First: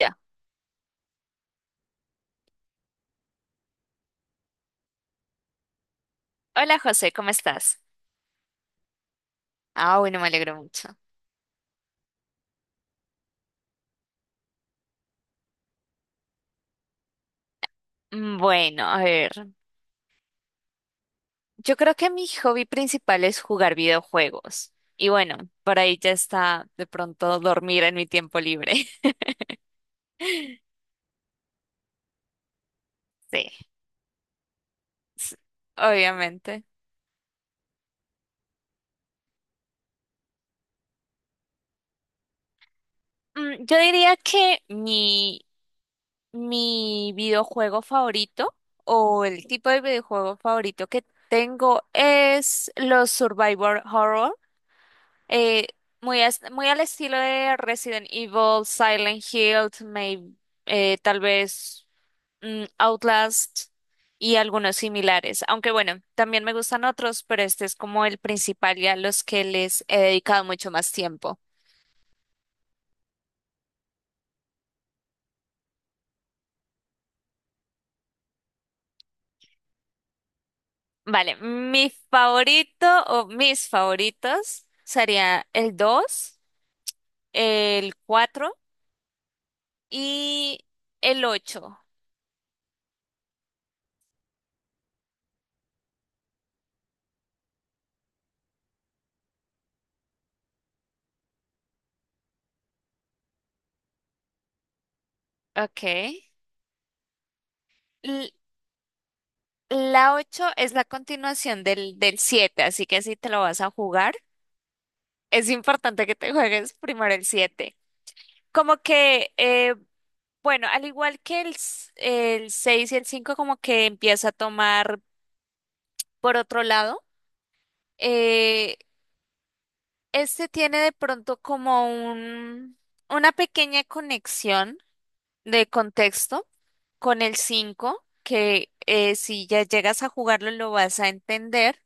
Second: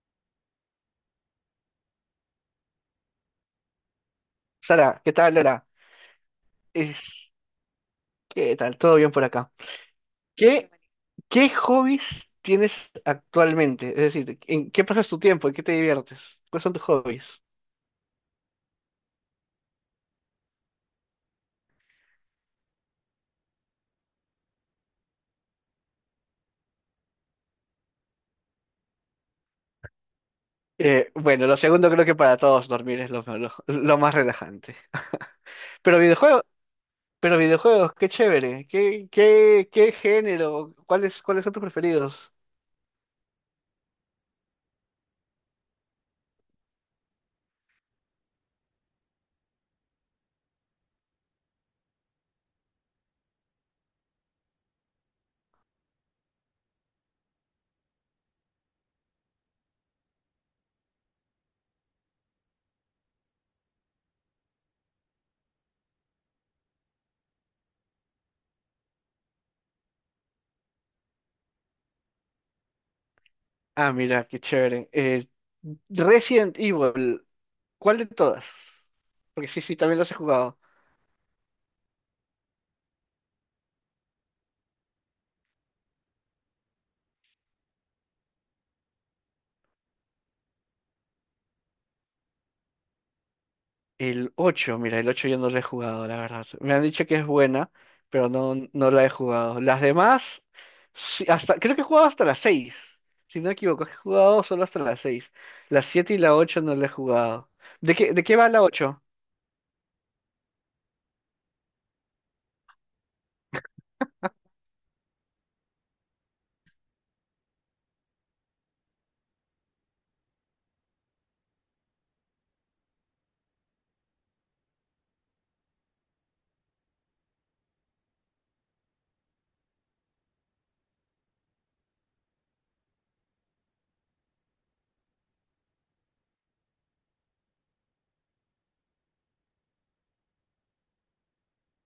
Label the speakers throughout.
Speaker 1: Ya.
Speaker 2: Sara, ¿qué tal, Lola?
Speaker 1: Hola José, ¿cómo
Speaker 2: Es-
Speaker 1: estás?
Speaker 2: ¿Qué tal? ¿Todo bien por acá?
Speaker 1: Ah, bueno, me alegro
Speaker 2: ¿Qué,
Speaker 1: mucho.
Speaker 2: ¿Qué hobbies tienes actualmente? Es decir, ¿en qué pasas tu tiempo? ¿En qué te diviertes? ¿Cuáles son tus hobbies?
Speaker 1: Bueno, a ver, yo creo que mi hobby principal es jugar videojuegos. Y bueno, por ahí ya está de pronto dormir en mi tiempo libre.
Speaker 2: Bueno, lo segundo creo que para todos dormir es
Speaker 1: Sí,
Speaker 2: lo más relajante.
Speaker 1: s-
Speaker 2: Pero videojuegos,
Speaker 1: obviamente.
Speaker 2: pero videojuegos, qué chévere. ¿Qué género? ¿Cuáles son tus preferidos?
Speaker 1: Yo diría que mi videojuego favorito o el tipo de videojuego favorito que tengo es los Survivor Horror. Eh, muy al estilo de Resident Evil, Silent Hill, tal vez Outlast y algunos similares. Aunque bueno, también me gustan otros, pero este es como el principal y a los que les he dedicado mucho más tiempo.
Speaker 2: Ah, mira, qué chévere. Resident Evil, ¿cuál de todas? Porque sí, sí, también los he jugado.
Speaker 1: Vale, mi favorito o mis favoritos sería el dos, el 4 y el ocho.
Speaker 2: El 8, mira, el 8 yo no lo he jugado, la verdad. Me han dicho que es buena, pero no la he jugado. Las demás, sí, hasta, creo que he jugado hasta las seis. Si no me equivoco, he jugado solo hasta las 6. Las 7 y
Speaker 1: Ok.
Speaker 2: la ocho no la he jugado. ¿De qué va la 8?
Speaker 1: La 8 es la continuación del 7, así que si te lo vas a jugar, es importante que te juegues primero el 7. Como que, bueno, al igual que el 6 y el 5, como que empieza a tomar por otro lado. eh, este tiene de pronto como un, una pequeña conexión de contexto con el 5, que si ya llegas a jugarlo lo vas a entender.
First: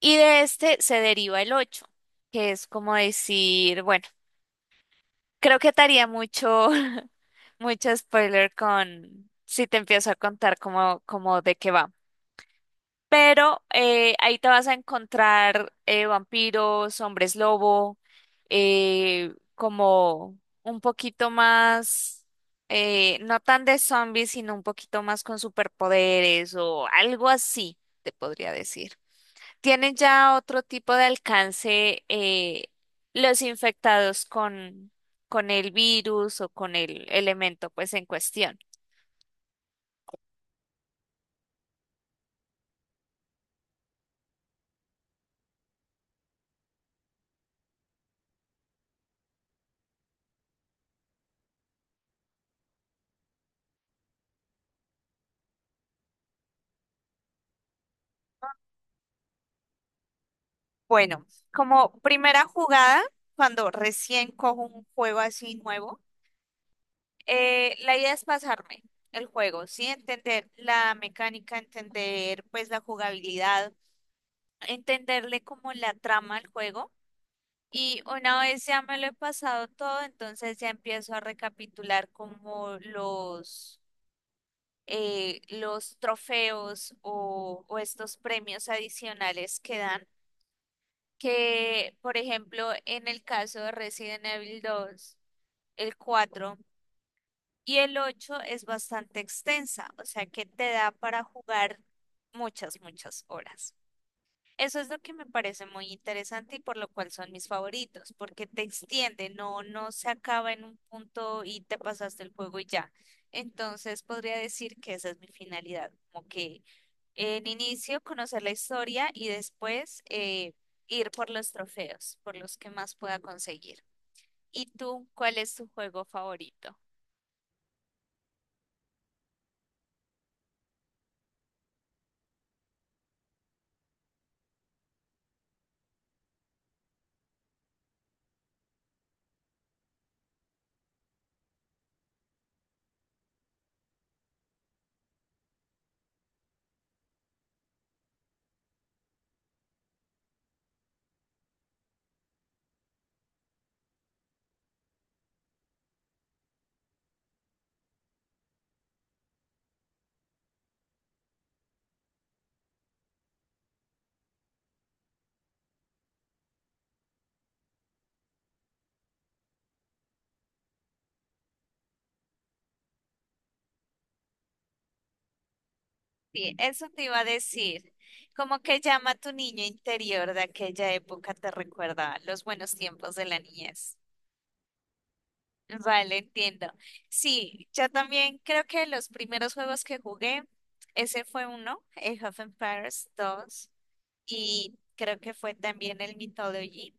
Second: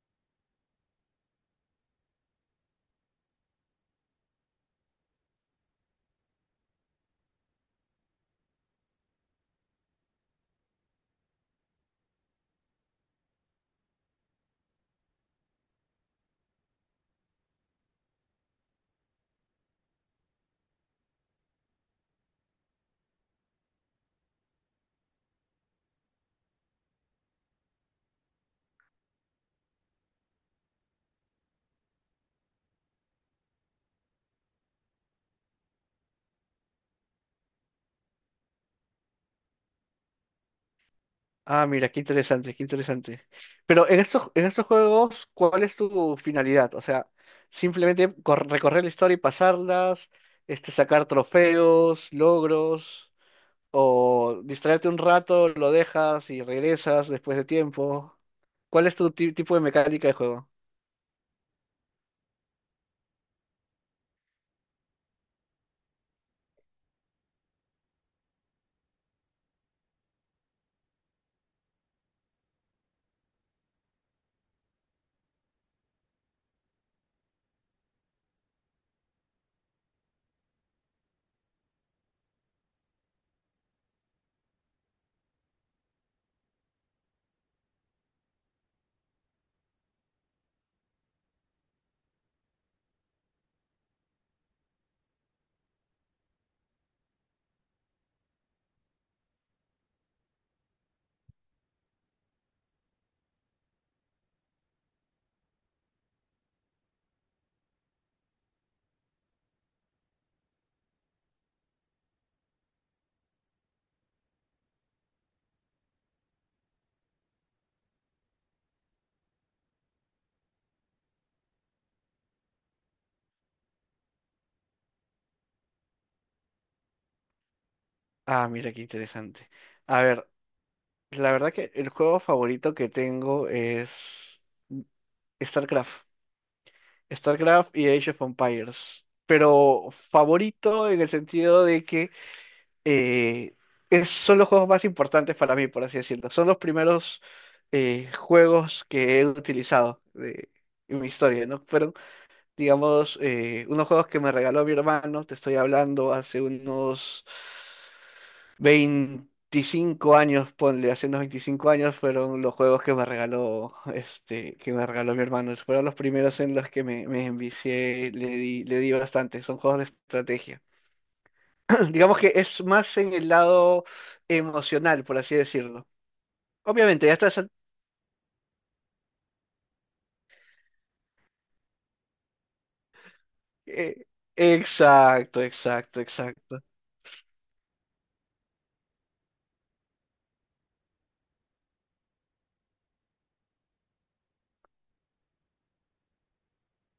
Speaker 1: Y de este se deriva el 8, que es como decir, bueno, creo que te haría mucho, mucho spoiler con si te empiezo a contar cómo de qué va. Pero ahí te vas a encontrar vampiros, hombres lobo, como un poquito más, no tan de zombies, sino un poquito más con superpoderes o algo así, te podría decir. Tienen ya otro tipo de alcance los infectados con el virus o con el elemento pues en cuestión.
Speaker 2: Ah, mira, qué interesante, qué interesante. En estos juegos, ¿cuál es tu finalidad? O sea, simplemente recorrer la historia y pasarlas, este, sacar trofeos, logros, o distraerte un rato, lo dejas y regresas después de tiempo. ¿Cuál es tu tipo de mecánica de juego?
Speaker 1: Bueno, como primera jugada, cuando recién cojo un juego así nuevo, la idea es pasarme el juego, ¿sí? Entender la mecánica, entender pues la jugabilidad, entenderle como la trama al juego. Y una vez ya me lo he pasado todo, entonces ya empiezo a recapitular como los trofeos o estos premios adicionales que dan. Que, por ejemplo, en el caso de Resident Evil dos, el 4 y el 8 es bastante extensa, o sea que te da para jugar muchas, muchas horas. Eso es lo que me parece muy interesante y por lo cual son mis favoritos, porque te extiende, no, no se acaba en un punto y te pasaste el juego y ya. Entonces podría decir que esa es mi finalidad, como que en inicio conocer la historia y después ir por los trofeos, por los que más pueda conseguir. ¿Y tú, cuál es tu juego favorito?
Speaker 2: Ah, mira qué interesante. A ver, la verdad que el juego favorito que tengo es StarCraft. StarCraft y Age of Empires. Pero favorito en el sentido de que eh, son los juegos más importantes para mí, por así decirlo. Son los primeros juegos que he utilizado en mi historia, ¿no? Fueron, digamos, unos juegos que me regaló mi hermano, te estoy hablando hace unos 25 años, ponle, hace unos 25 años fueron los juegos que me regaló, este, que me regaló mi hermano. Fueron los primeros en los que me envicié, le di bastante, son juegos de estrategia. Digamos que es más en el lado emocional, por así decirlo.
Speaker 1: Sí, eso te
Speaker 2: Obviamente, ya
Speaker 1: iba a
Speaker 2: estás... al-
Speaker 1: decir. Como que llama a tu niño interior de aquella época, te recuerda los buenos tiempos de la
Speaker 2: eh,
Speaker 1: niñez.
Speaker 2: exacto, exacto,
Speaker 1: Vale,
Speaker 2: exacto.
Speaker 1: entiendo. Sí, yo también creo que los primeros juegos que jugué, ese fue uno, el Half Empires 2 y creo que fue también el Mythology.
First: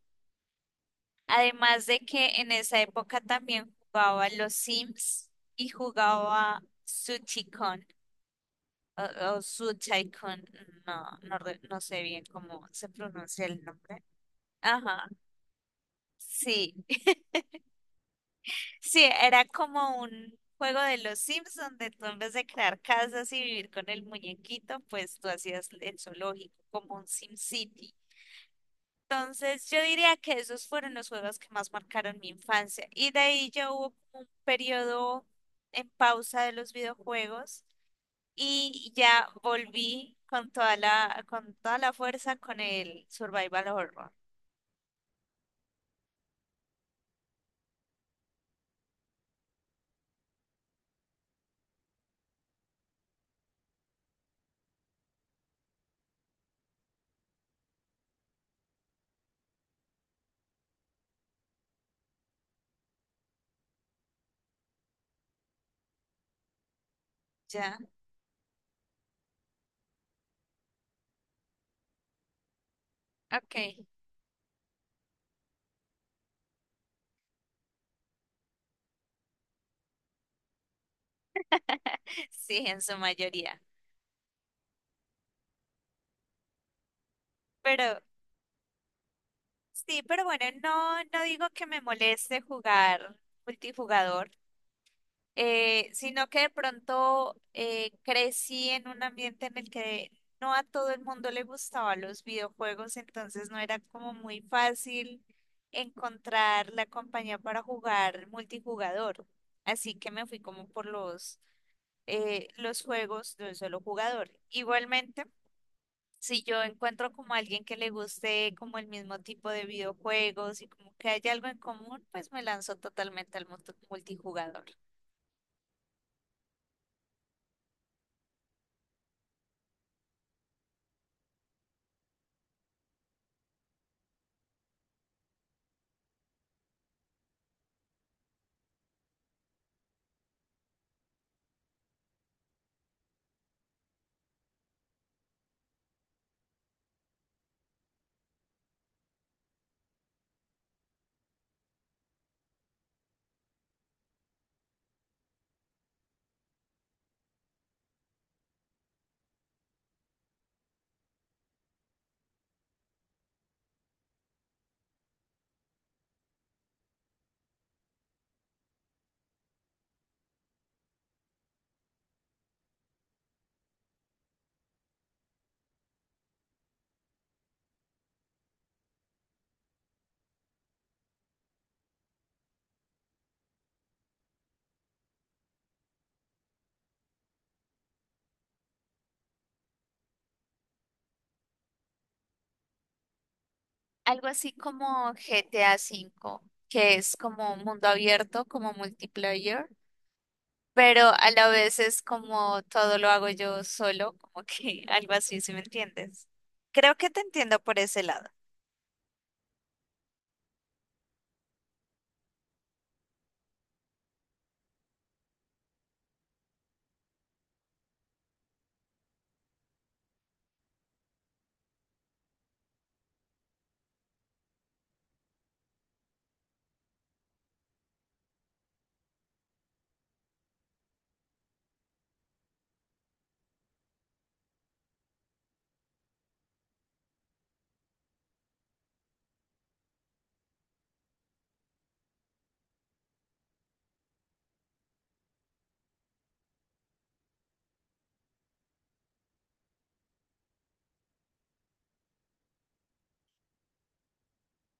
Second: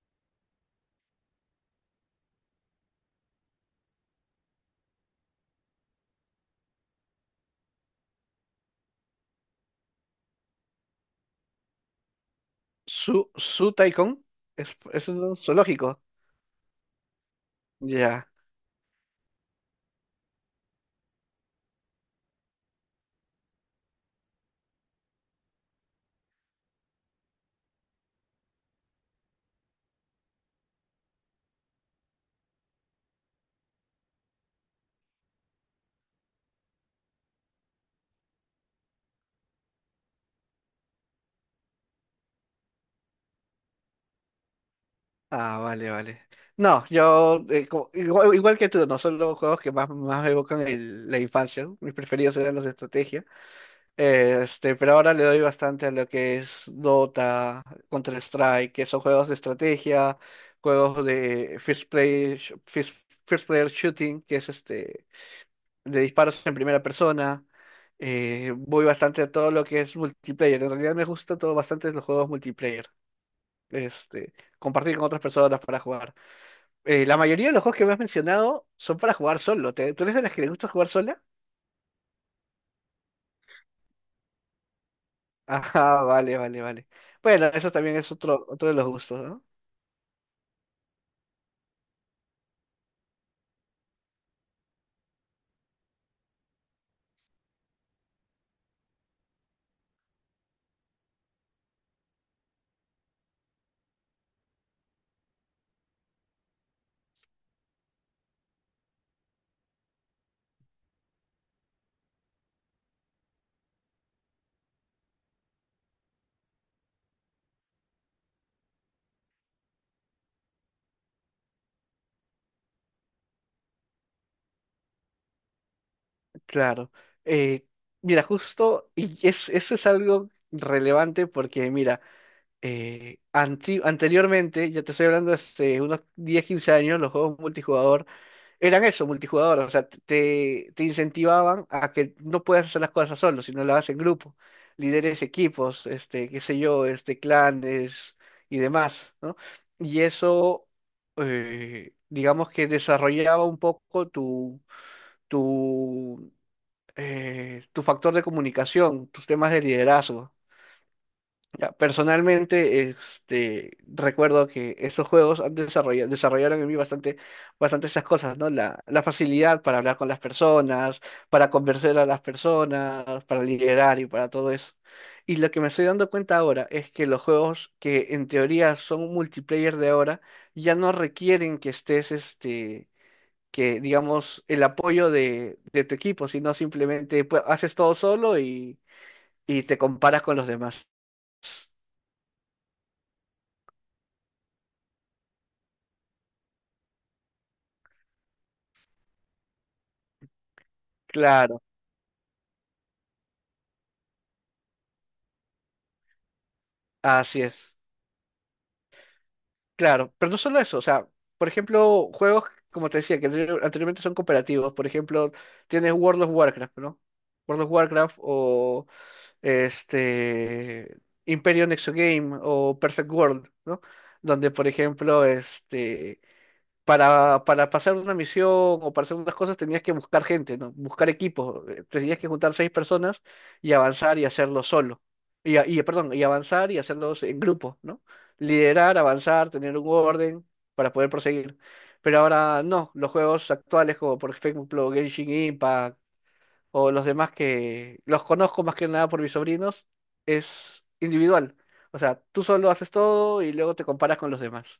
Speaker 1: Además de que en esa época también jugaba los Sims y jugaba Suchicon o, Suchaicon, no, no, no sé bien cómo se
Speaker 2: Su,
Speaker 1: pronuncia el
Speaker 2: su
Speaker 1: nombre.
Speaker 2: Tycoon
Speaker 1: Ajá,
Speaker 2: es un zoológico.
Speaker 1: sí.
Speaker 2: Ya.
Speaker 1: Sí, era como un juego de los Sims donde tú en vez de crear casas y vivir con el muñequito, pues tú hacías el zoológico como un Sim City. Entonces yo diría que esos fueron los juegos que más marcaron mi infancia y de ahí ya hubo como un periodo en pausa de los videojuegos y ya volví con toda la fuerza con el survival horror.
Speaker 2: Ah, vale, vale. No, yo igual, igual que tú, no son los juegos que más me evocan la infancia. ¿No? Mis preferidos eran los de estrategia. Este, pero ahora le doy bastante a lo que es Dota, Counter-Strike, que son juegos de estrategia, juegos de first player shooting, que es este de disparos en primera persona.
Speaker 1: Ya,
Speaker 2: Voy bastante a todo lo que es multiplayer. En realidad me gusta todo bastante los juegos multiplayer.
Speaker 1: ok.
Speaker 2: Este, compartir con otras personas para jugar. La mayoría de los juegos que me has mencionado son para jugar solo. ¿Tú eres de las que le gusta jugar sola?
Speaker 1: Sí, en su mayoría.
Speaker 2: Ajá, vale, vale, vale. Bueno, eso también
Speaker 1: Pero
Speaker 2: es otro, otro de los gustos, ¿no?
Speaker 1: Sí, pero bueno, no, no digo que me moleste jugar multijugador, sino que de pronto crecí en un ambiente en el que no a todo el mundo le gustaban los videojuegos, entonces no era como muy fácil encontrar la compañía para jugar multijugador. Así que me fui como por los juegos de un solo jugador. Igualmente, si yo encuentro como alguien que le guste como el mismo tipo de videojuegos y como que haya algo en común, pues me lanzo totalmente al mundo multijugador.
Speaker 2: Claro. Eh, Mira, justo, y es, eso es algo relevante porque, mira, anteriormente, ya te estoy hablando hace unos 10 15 años, los juegos multijugador eran eso, multijugador, o sea, te incentivaban a que no puedas hacer las cosas solo, sino las haces en grupo, líderes, equipos, este, qué sé yo, este, clanes y demás, ¿no? Y eso, digamos que desarrollaba un poco tu, tu factor de comunicación, tus temas de liderazgo. Ya, personalmente, este, recuerdo que estos juegos han desarrollaron en mí bastante, bastante esas cosas, ¿no? La facilidad para hablar con las personas, para convencer a las personas, para liderar y para todo eso. Y lo que me estoy dando cuenta ahora es que los juegos que en teoría son multiplayer de ahora ya no requieren que estés, este, que digamos, el apoyo de tu equipo, sino simplemente pues, haces todo solo y te comparas con los demás.
Speaker 1: Algo así como GTA V, que es como mundo abierto, como multiplayer. Pero a la
Speaker 2: Claro.
Speaker 1: vez es como todo lo hago yo solo, como que algo así, ¿si me entiendes? Creo que te
Speaker 2: Así
Speaker 1: entiendo
Speaker 2: es,
Speaker 1: por ese lado.
Speaker 2: claro, pero no solo eso, o sea, por ejemplo, juegos, como te decía, que anteriormente son cooperativos, por ejemplo, tienes World of Warcraft, ¿no? World of Warcraft o este Imperio Nexo Game o Perfect World, ¿no? Donde, por ejemplo, este, para pasar una misión o para hacer unas cosas tenías que buscar gente, ¿no? Buscar equipos. Tenías que juntar 6 personas y avanzar y hacerlo solo. Y, perdón, y avanzar y hacerlos en grupo, ¿no? Liderar, avanzar, tener un orden para poder proseguir. Pero ahora no, los juegos actuales, como por ejemplo Genshin Impact o los demás, que los conozco más que nada por mis sobrinos, es individual. O sea, tú solo haces todo y luego te comparas con los demás,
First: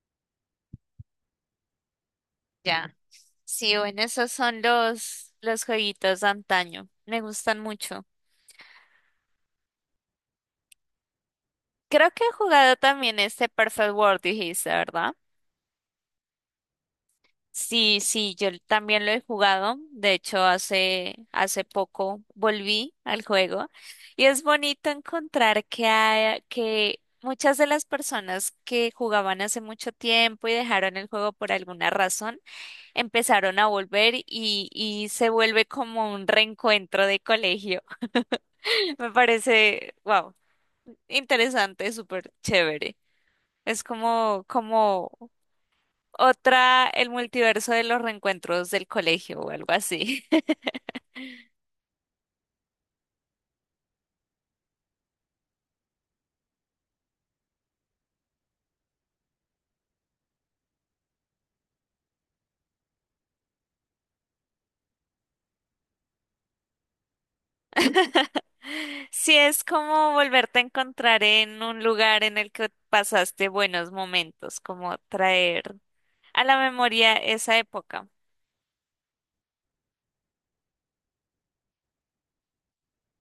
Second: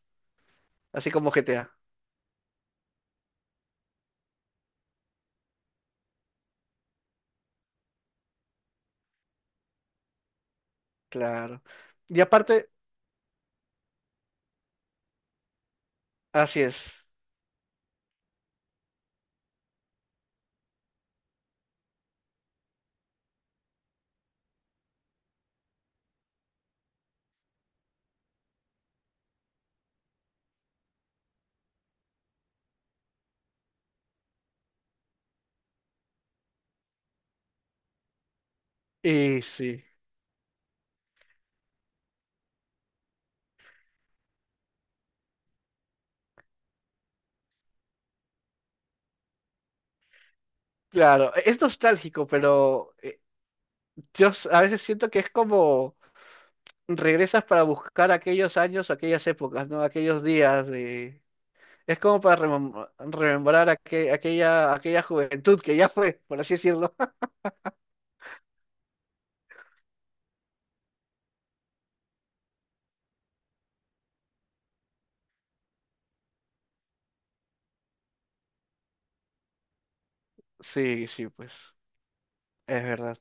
Speaker 2: así como GTA.
Speaker 1: Ya. Sí, bueno, esos son los jueguitos de antaño. Me gustan mucho.
Speaker 2: Claro.
Speaker 1: Creo
Speaker 2: Y
Speaker 1: que he
Speaker 2: aparte,
Speaker 1: jugado también este Perfect World, dijiste, ¿verdad?
Speaker 2: así es.
Speaker 1: Sí, sí, yo también lo he jugado. De hecho, hace poco volví al juego y es bonito encontrar que muchas de las personas que jugaban hace mucho tiempo y dejaron el juego por alguna razón, empezaron a volver y se vuelve como un reencuentro de colegio. Me
Speaker 2: Y sí,
Speaker 1: parece, wow, interesante, súper chévere. Es como, otra, el multiverso de los reencuentros del colegio o algo así.
Speaker 2: claro, es nostálgico, pero a veces siento que es como regresas para buscar aquellos años, aquellas épocas, ¿no? Aquellos días de... Es como para remembrar aquella, aquella juventud que ya fue, por así decirlo.
Speaker 1: Sí, es como volverte a encontrar en un lugar en el que pasaste buenos momentos, como traer a la memoria esa época.
Speaker 2: Sí, sí, pues. Es verdad,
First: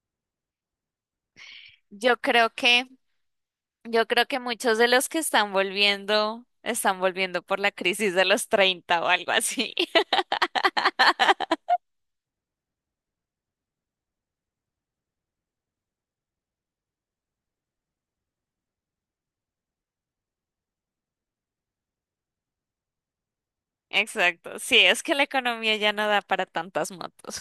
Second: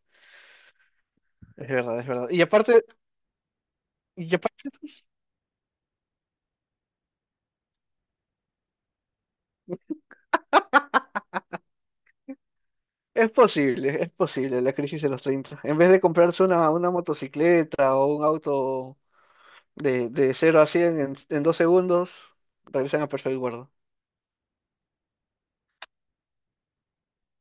Speaker 2: es verdad, es
Speaker 1: Yo
Speaker 2: verdad.
Speaker 1: creo que, yo creo
Speaker 2: Y
Speaker 1: que
Speaker 2: aparte,
Speaker 1: muchos de los que están volviendo por la crisis de los 30 o algo así.
Speaker 2: es posible la crisis de los treinta. En vez de comprarse una motocicleta o un auto de 0 a 100 en 2 segundos, regresan a perfect guardo.
Speaker 1: Exacto. Sí, es que la economía ya no da para tantas motos.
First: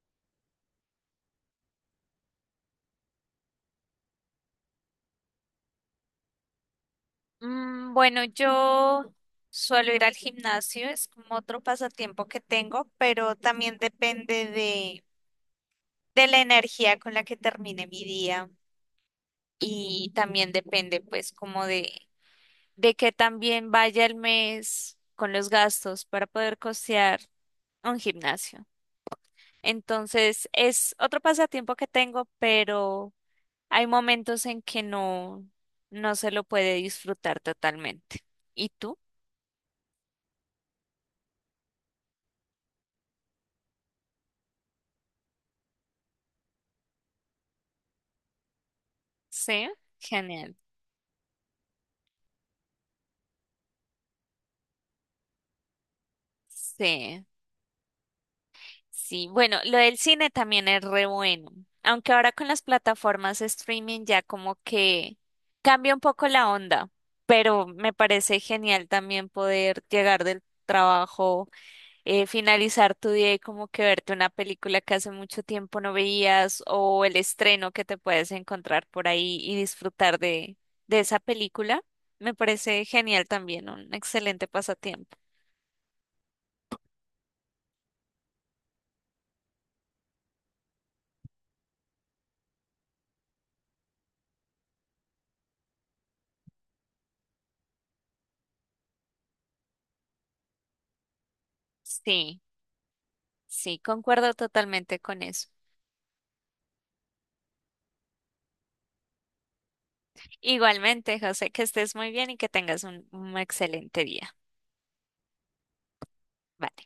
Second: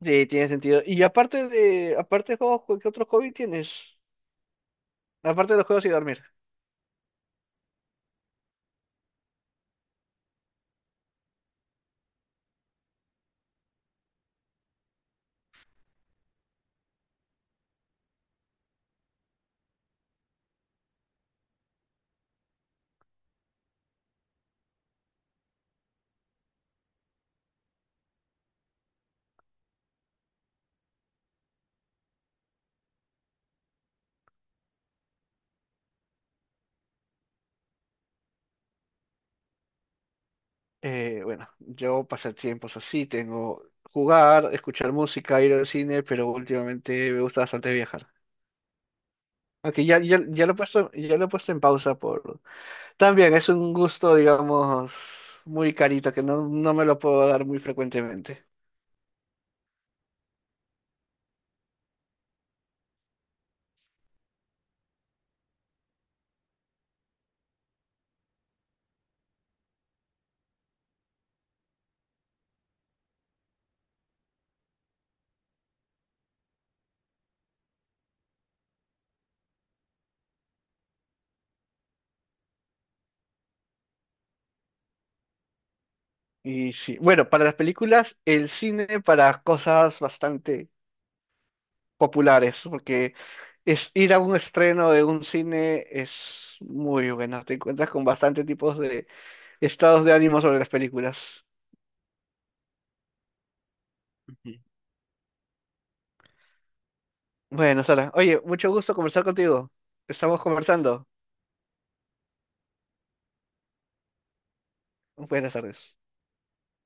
Speaker 2: Sí, tiene sentido. Aparte de juegos, ¿qué otro hobby tienes? Aparte de los juegos y dormir.
Speaker 1: Bueno, yo suelo ir al gimnasio, es como otro pasatiempo que tengo, pero también depende de la energía con la que termine mi día y también depende pues como de que también vaya el mes con los gastos para poder costear un gimnasio. Entonces es otro pasatiempo que tengo, pero hay momentos en que no, no se lo puede disfrutar totalmente. ¿Y tú?
Speaker 2: Bueno, yo pasatiempos así, tengo jugar, escuchar música, ir al cine, pero últimamente me gusta bastante viajar.
Speaker 1: Sí,
Speaker 2: Aunque ya lo he
Speaker 1: genial.
Speaker 2: puesto, ya lo he puesto en pausa por... También es un gusto, digamos, muy carito, que no me lo
Speaker 1: Sí,
Speaker 2: puedo dar muy frecuentemente.
Speaker 1: sí. Bueno, lo del cine también es re bueno. Aunque ahora con las plataformas streaming ya como que cambia un poco la onda, pero me parece genial también poder llegar del trabajo, finalizar tu día y como que verte una película que hace mucho tiempo no veías o el estreno que te puedes encontrar por ahí y disfrutar de esa película. Me parece genial también, un excelente pasatiempo.
Speaker 2: Y sí, bueno, para las películas, el cine para cosas bastante populares, porque es ir a un estreno de un cine es muy bueno, te encuentras con bastante tipos de estados de ánimo sobre las películas.
Speaker 1: Sí. Sí, concuerdo
Speaker 2: Ujú.
Speaker 1: totalmente con eso.
Speaker 2: Bueno, Sara, oye, mucho gusto conversar contigo. Estamos conversando.
Speaker 1: Igualmente, José, que estés muy bien y que tengas un excelente día.
Speaker 2: Buenas tardes.
Speaker 1: Vale.